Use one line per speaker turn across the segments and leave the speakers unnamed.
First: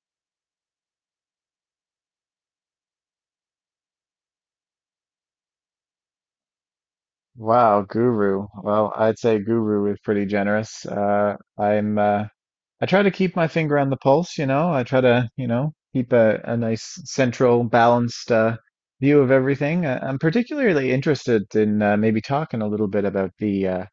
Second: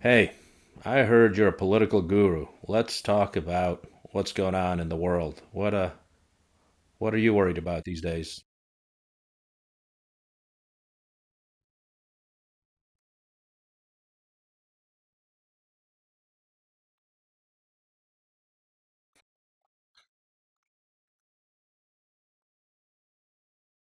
Hey, I heard you're a political guru. Let's talk about what's going on in the world. What are you worried
Wow,
about these days?
guru. Well, I'd say guru is pretty generous. I try to keep my finger on the pulse. I try to, you know, keep a nice central, balanced view of everything. I'm particularly interested in maybe talking a little bit about the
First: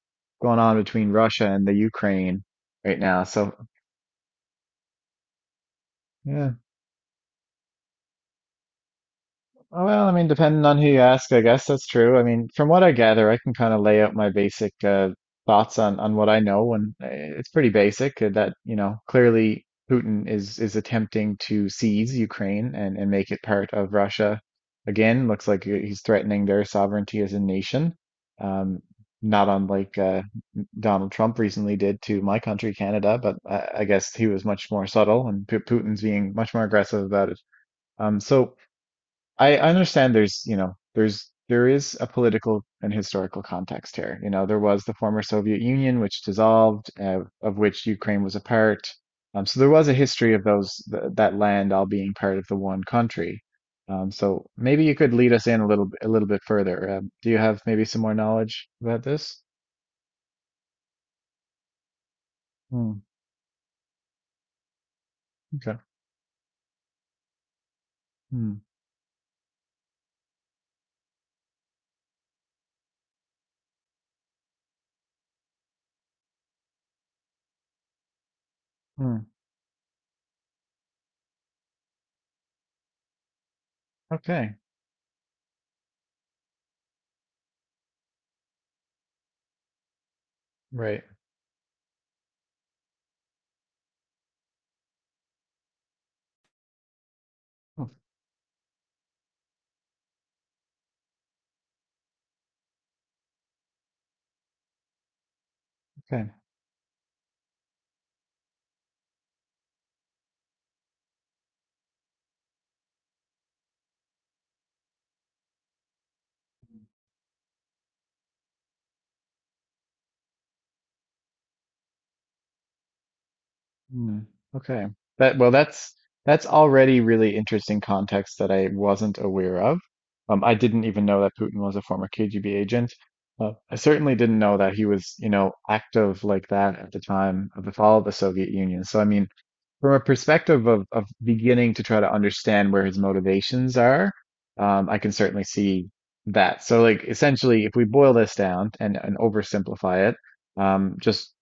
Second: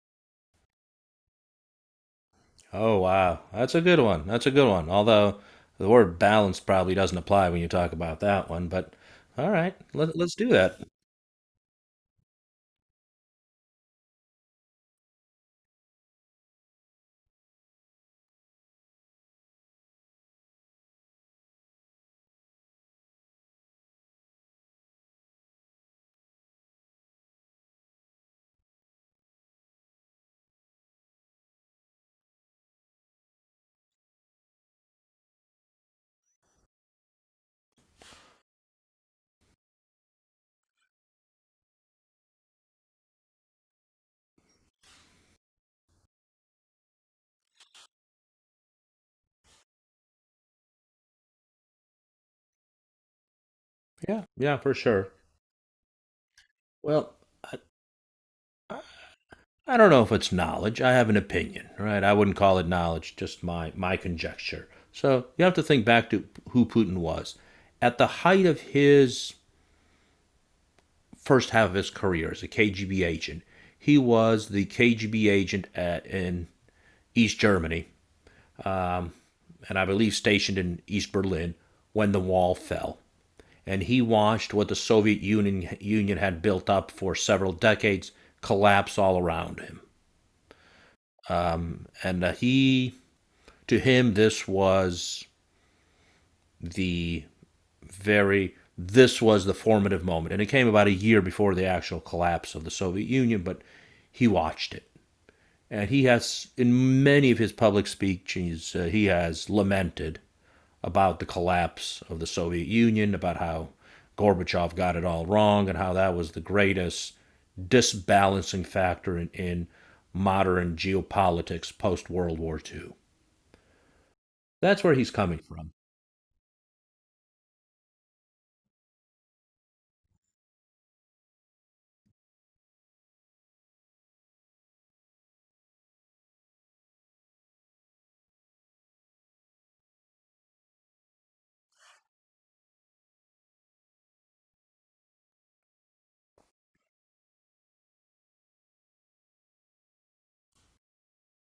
going on between Russia and the Ukraine right
Oh
now.
wow,
So,
that's a good one. That's a good one. Although the word
yeah.
balance probably doesn't apply when you talk about that one, but all right,
Oh, well, I
let,
mean,
let's do
depending on
that.
who you ask, I guess that's true. I mean, from what I gather, I can kind of lay out my basic thoughts on what I know, and it's pretty basic that, you know, clearly Putin is attempting to seize Ukraine and make it part of Russia. Again, looks like he's threatening their sovereignty as a nation, um, not unlike Donald Trump recently did to my country, Canada, but I guess he was much more subtle, and Putin's being much more aggressive about it. Um, so. I understand there's, you know, there is a political and historical context here. You know, there was the former Soviet Union, which dissolved, of which Ukraine was a part. So there was a history of those th that land all being part of the one country. Um,
Yeah,
so
yeah, for
maybe you
sure.
could lead us in a a little bit further. Um,
Well,
do you have maybe some more knowledge about this?
I don't know if it's knowledge. I have an opinion, right? I wouldn't call it
Hmm,
knowledge, just my conjecture. So you have to
okay.
think back to who Putin was at the height
Hmm,
of his first half of his career as a KGB agent. He was the KGB agent at in East Germany, um,
hmm,
and I believe stationed in East Berlin when the wall fell. And he watched
okay.
what the Soviet Union had built up for several decades collapse all around him.
Right.
And to him, this was the
Oh,
very this was the formative moment. And it came about a year before the actual collapse of the Soviet Union, but he watched it. And he
okay.
has, in many of his public speeches, he has lamented about the collapse of the Soviet Union, about how Gorbachev got it all wrong, and how that was the greatest disbalancing factor in modern geopolitics post World War II.
Hmm,
That's
okay.
where he's
That,
coming
well,
from.
that's already really interesting context that I wasn't aware of. I didn't even know that Putin was a former KGB agent. I certainly didn't know that he was, you know, active like that at the time of the fall of the Soviet Union. So, I mean, from a perspective of beginning to try to understand where his motivations are, I can certainly see that. So, like, essentially, if we boil this down and oversimplify it, just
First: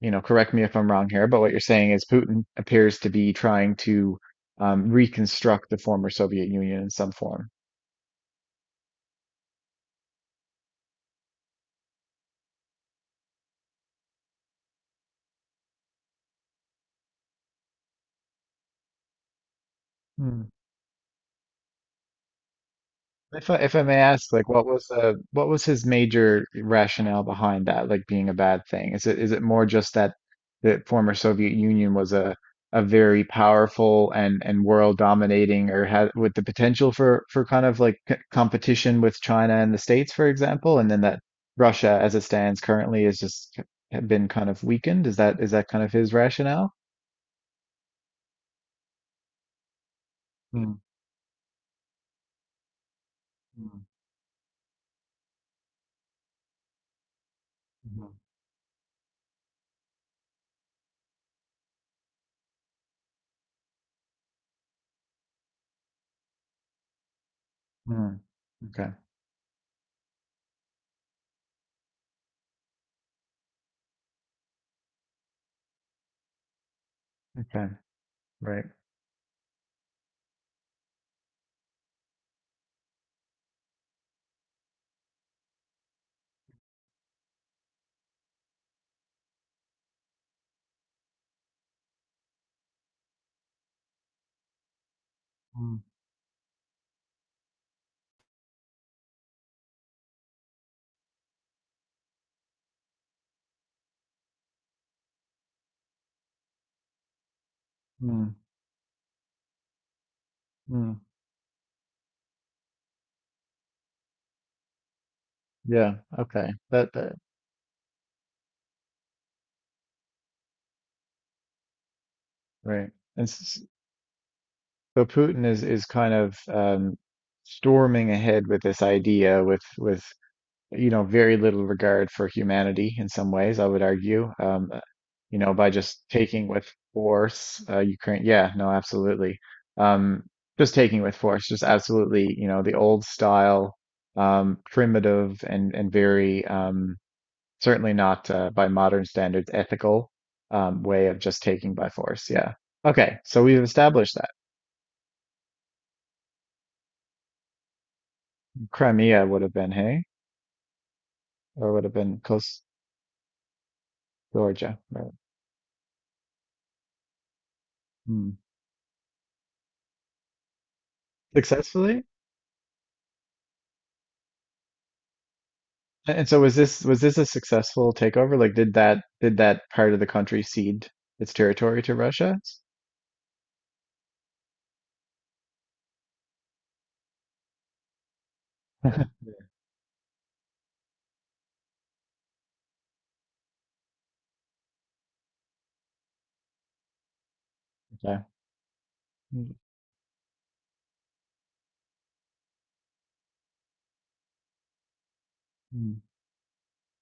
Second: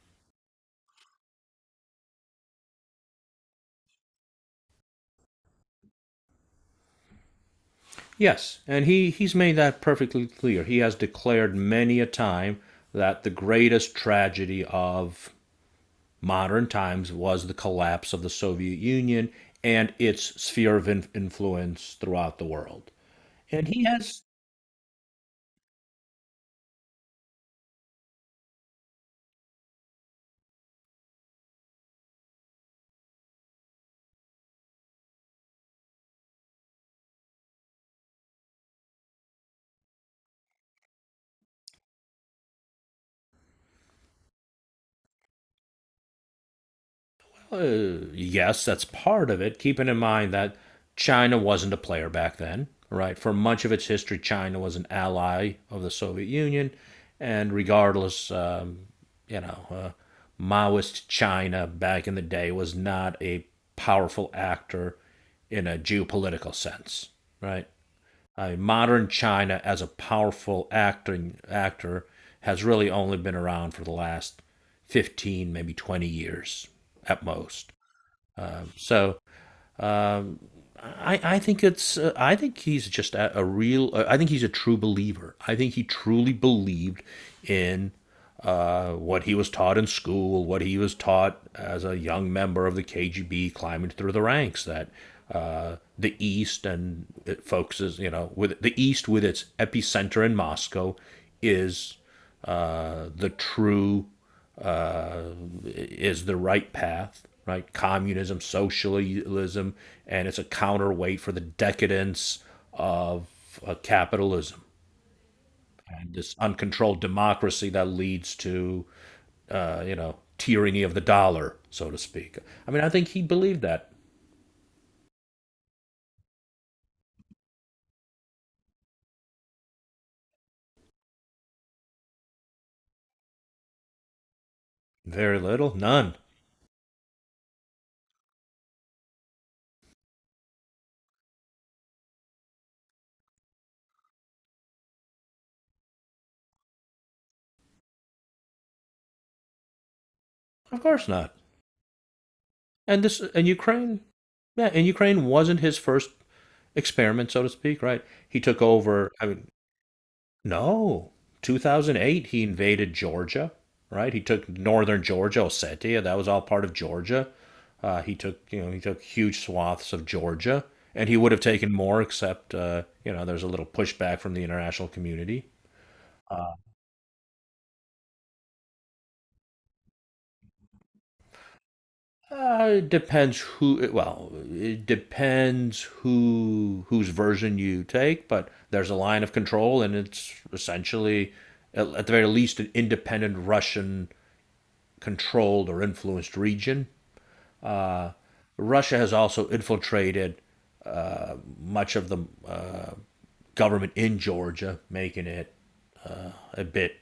you know, correct me if I'm wrong here, but what you're saying is Putin appears to be trying to reconstruct the former Soviet Union in some form.
Yes, and he's made that perfectly clear. He has declared many a time that the greatest tragedy of modern times was the collapse of the Soviet Union and its
Hmm.
sphere of influence throughout the world.
If I,
And
if I
he
may
has,
ask, like, what was his major rationale behind that, like being a bad thing? Is it more just that the former Soviet Union was a very powerful and world dominating, or had with the potential for kind of like c competition with China and the States, for example, and then that Russia, as it stands currently, is just been kind of weakened. Is that kind of his rationale?
yes, that's part of it, keeping in mind that
Mm,
China wasn't a player back then, right? For much of its
mm,
history, China was an ally of the Soviet Union, and
mhm,
regardless, you know, uh, Maoist China back in the day was not a powerful actor in a geopolitical sense, right?
mm.
I
Okay.
modern China as a powerful acting actor has really only been around for the last 15, maybe 20 years at
Okay.
most.
Right.
So I think it's I think he's just a real I think he's a true believer. I think he truly believed in what he was taught in school, what he was taught as a young member of the KGB climbing through the ranks that
Mm,
the East and it focuses with the East with its epicenter in Moscow is uh, the true is the right path, right?
mm,
Communism, socialism, and it's a
mm.
counterweight for the decadence of capitalism
Yeah.
and this
Okay. That,
uncontrolled
that
democracy that leads to, tyranny of the dollar, so to speak. I mean, I
right.
think he
And s-
believed that.
so Putin is kind of storming ahead with this idea, with you know, very little regard for humanity in some ways, I would argue.
Very
You know, by
little,
just
none.
taking with force, Ukraine. Yeah. No. Absolutely. Um, just taking with force, just absolutely. You know, the old style, primitive and very. Certainly not by modern standards ethical
Of
way
course
of
not.
just taking by force. Yeah.
And
Okay,
this,
so
and
we've
Ukraine,
established that
yeah, and Ukraine wasn't his first experiment, so to speak, right? He took over. I
Crimea would
mean,
have been, hey,
no.
or would have been
2008, he
Coast
invaded Georgia, right? He took
Georgia,
northern
right?
Georgia, Ossetia. That was all part of Georgia.
Hmm.
He took huge swaths of Georgia, and he would have taken more,
Successfully?
except, there's a little pushback from the international community.
And so was this a successful takeover? Like, did that part of the country cede its territory to Russia?
It depends who. Well, it depends whose version you take, but there's a line of control, and it's essentially, at the very least, an independent Russian controlled or influenced region.
Yeah. Okay.
Russia has also
Mm,
infiltrated uh, much of the government in Georgia, making it a bit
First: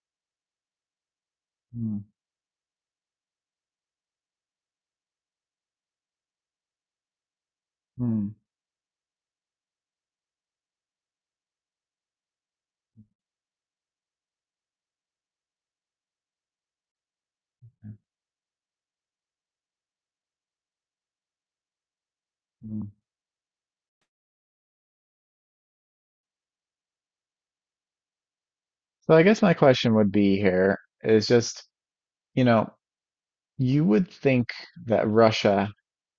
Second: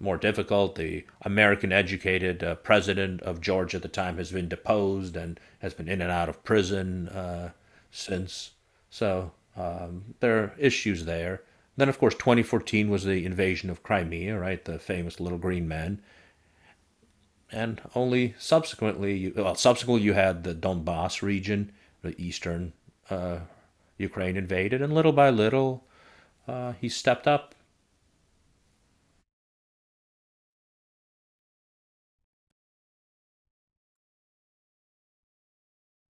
more difficult. The American
mm,
educated president of Georgia at the time has been deposed and has been in and out of prison
mm,
since. So, there are issues there. Then, of course, 2014 was the invasion of Crimea, right? The famous Little Green Men. And
mm,
only subsequently, well, subsequently you had the Donbass region, the eastern
mm.
uh, Ukraine invaded, and little by little, he stepped up.
So I guess my question would be here is just, you know, you would think that Russia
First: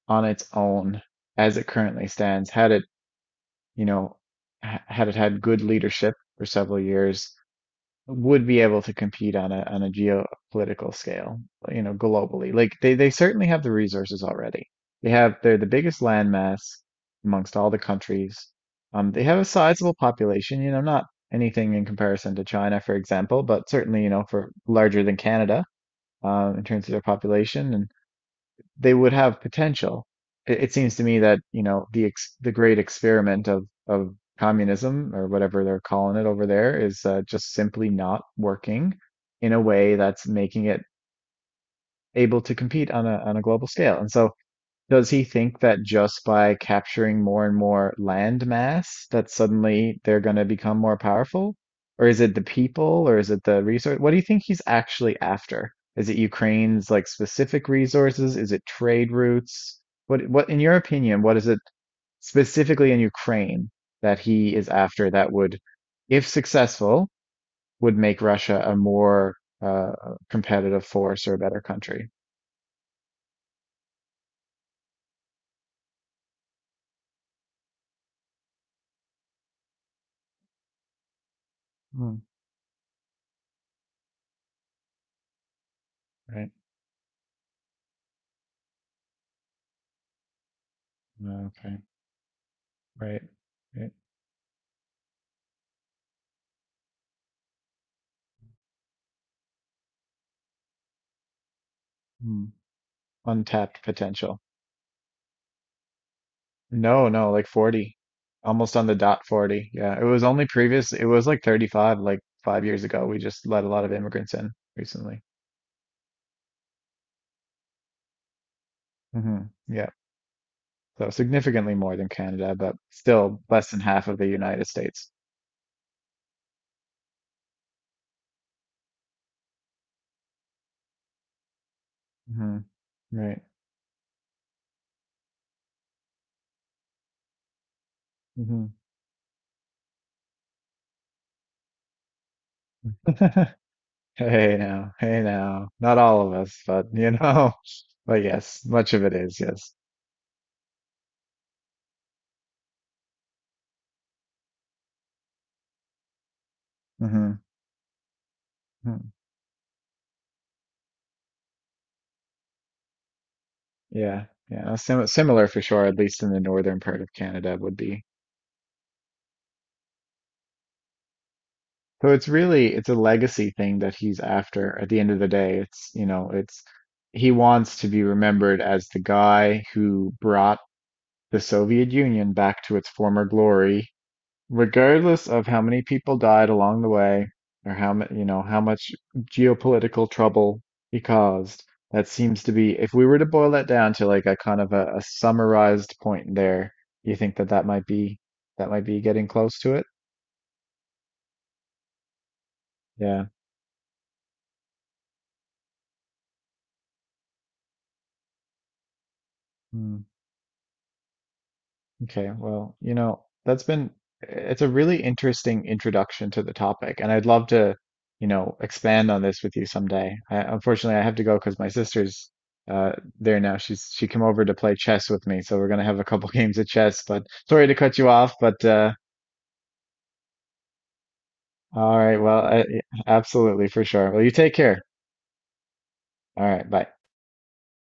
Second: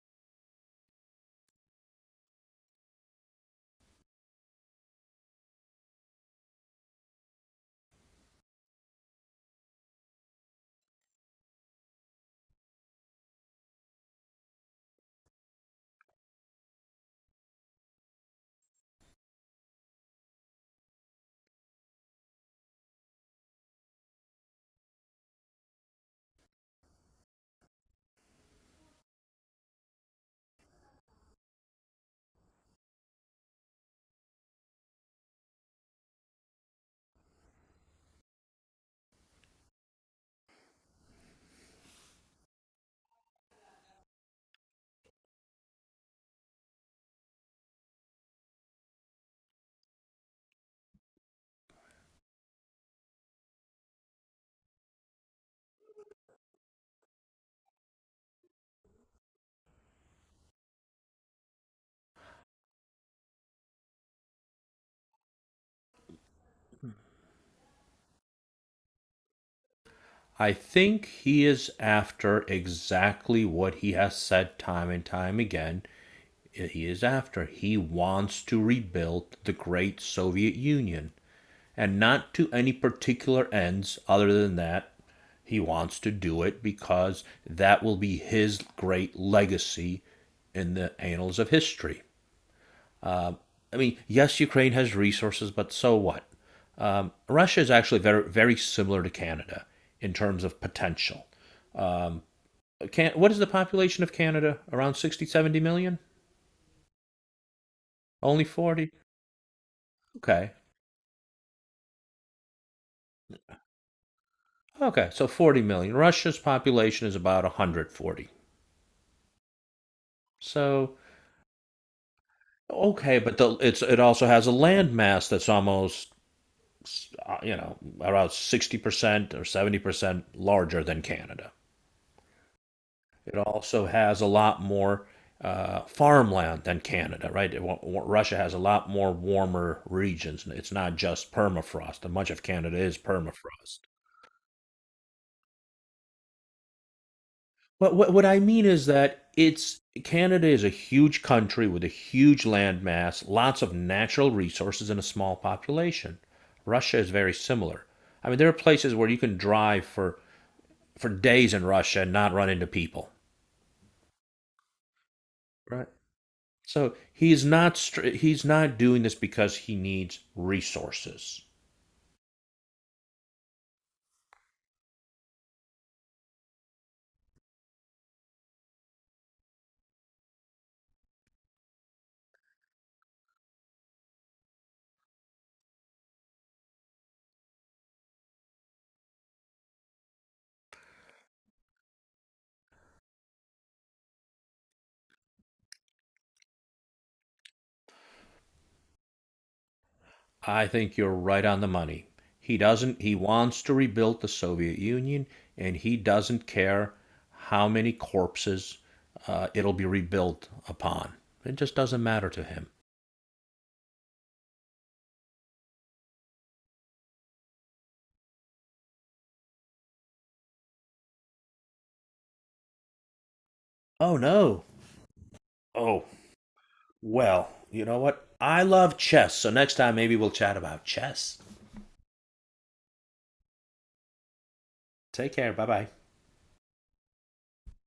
on its own as it currently stands, had it, you know, had it had good leadership for several years, would be able to compete on a geopolitical scale, you know, globally. Like they certainly have the resources already. They're the biggest landmass amongst all the countries. They have a sizable population, you know, not anything in comparison to China, for example, but certainly, you know, for larger than Canada, in terms of their population they would have potential. It seems to me that, you know, the great experiment of communism or whatever they're calling it over there is just simply not working in a way that's making it able to compete on a global scale. And so does he think that just by capturing more and more land mass that suddenly they're going to become more powerful? Or is it the people or is it the resource? What do you think he's actually after? Is it Ukraine's like specific resources? Is it trade routes? What in your opinion, what is it specifically in Ukraine that he is after that would, if successful, would make Russia a more
I
competitive
think
force or a
he
better
is
country?
after exactly what he has said time and time again. He is after. He wants to rebuild the great Soviet Union. And
Hmm,
not to any particular ends other than that he wants to do
right.
it because that will be his great legacy in the annals of
Okay.
history.
Right.
Uh, I
Right.
mean, yes, Ukraine has resources, but so what? Russia is actually very, very similar to Canada in terms of potential. Um,
Hmm.
what is the
Untapped
population of
potential.
Canada? Around 60, 70 million?
No, no, like 40.
Only
Almost on
40?
the dot 40. Yeah, it was only
Okay.
previous, it was like 35, like 5 years ago. We just let a lot of immigrants in
Okay,
recently.
so 40 million. Russia's population is about 140.
Hmm, yeah,
So,
so significantly more than Canada, but
okay, but
still less than
it
half of
also
the
has a
United
land
States.
mass that's almost around 60% or 70% larger than Canada.
Hmm.
It
Right.
also has a lot more farmland than Canada, right? Russia has a
Hmm.
lot more warmer regions. It's not just permafrost, and much of Canada is permafrost.
Hey now, hey now. Not all of us, but you know,
But what
but
what I
yes,
mean is
much of it
that
is, yes.
it's Canada is a huge country with a huge landmass, lots of natural resources, and a small population. Russia is very
Mm-hmm.
similar. I mean, there are places where
Hmm.
you can drive for days in Russia and not run into people.
Yeah, yeah. Similar for
Right.
sure, at least in the northern
So
part of Canada would be.
he's not doing this because he needs resources.
So it's really it's a legacy thing that he's after at the end of the day. It's, you know, it's he wants to be remembered as the guy who brought the Soviet Union back to its former glory, regardless of how many people died along the way or how much, you know, how much geopolitical trouble he caused. That seems to be, if we were to boil that down to like a kind of a summarized point there, you think that that might be getting close to it?
I think you're right on the money. He doesn't, he
Yeah.
wants to rebuild the Soviet Union, and he doesn't care how many corpses it'll be rebuilt upon. It just doesn't matter
Okay,
to him.
well, you know, that's been, eh, it's a really interesting introduction to the topic, and I'd love to, you know, expand on this with you someday. I, unfortunately, I have to go because my sister's uh there now. She
Oh,
came over to
no.
play chess with me, so we're gonna have a
Oh,
couple games of chess. But
well,
sorry to
you
cut
know
you
what?
off,
I
but
love chess, so next time maybe we'll chat about chess.
all right, well, absolutely for sure. Well, you take care.
Take care. Bye bye.
All right, bye.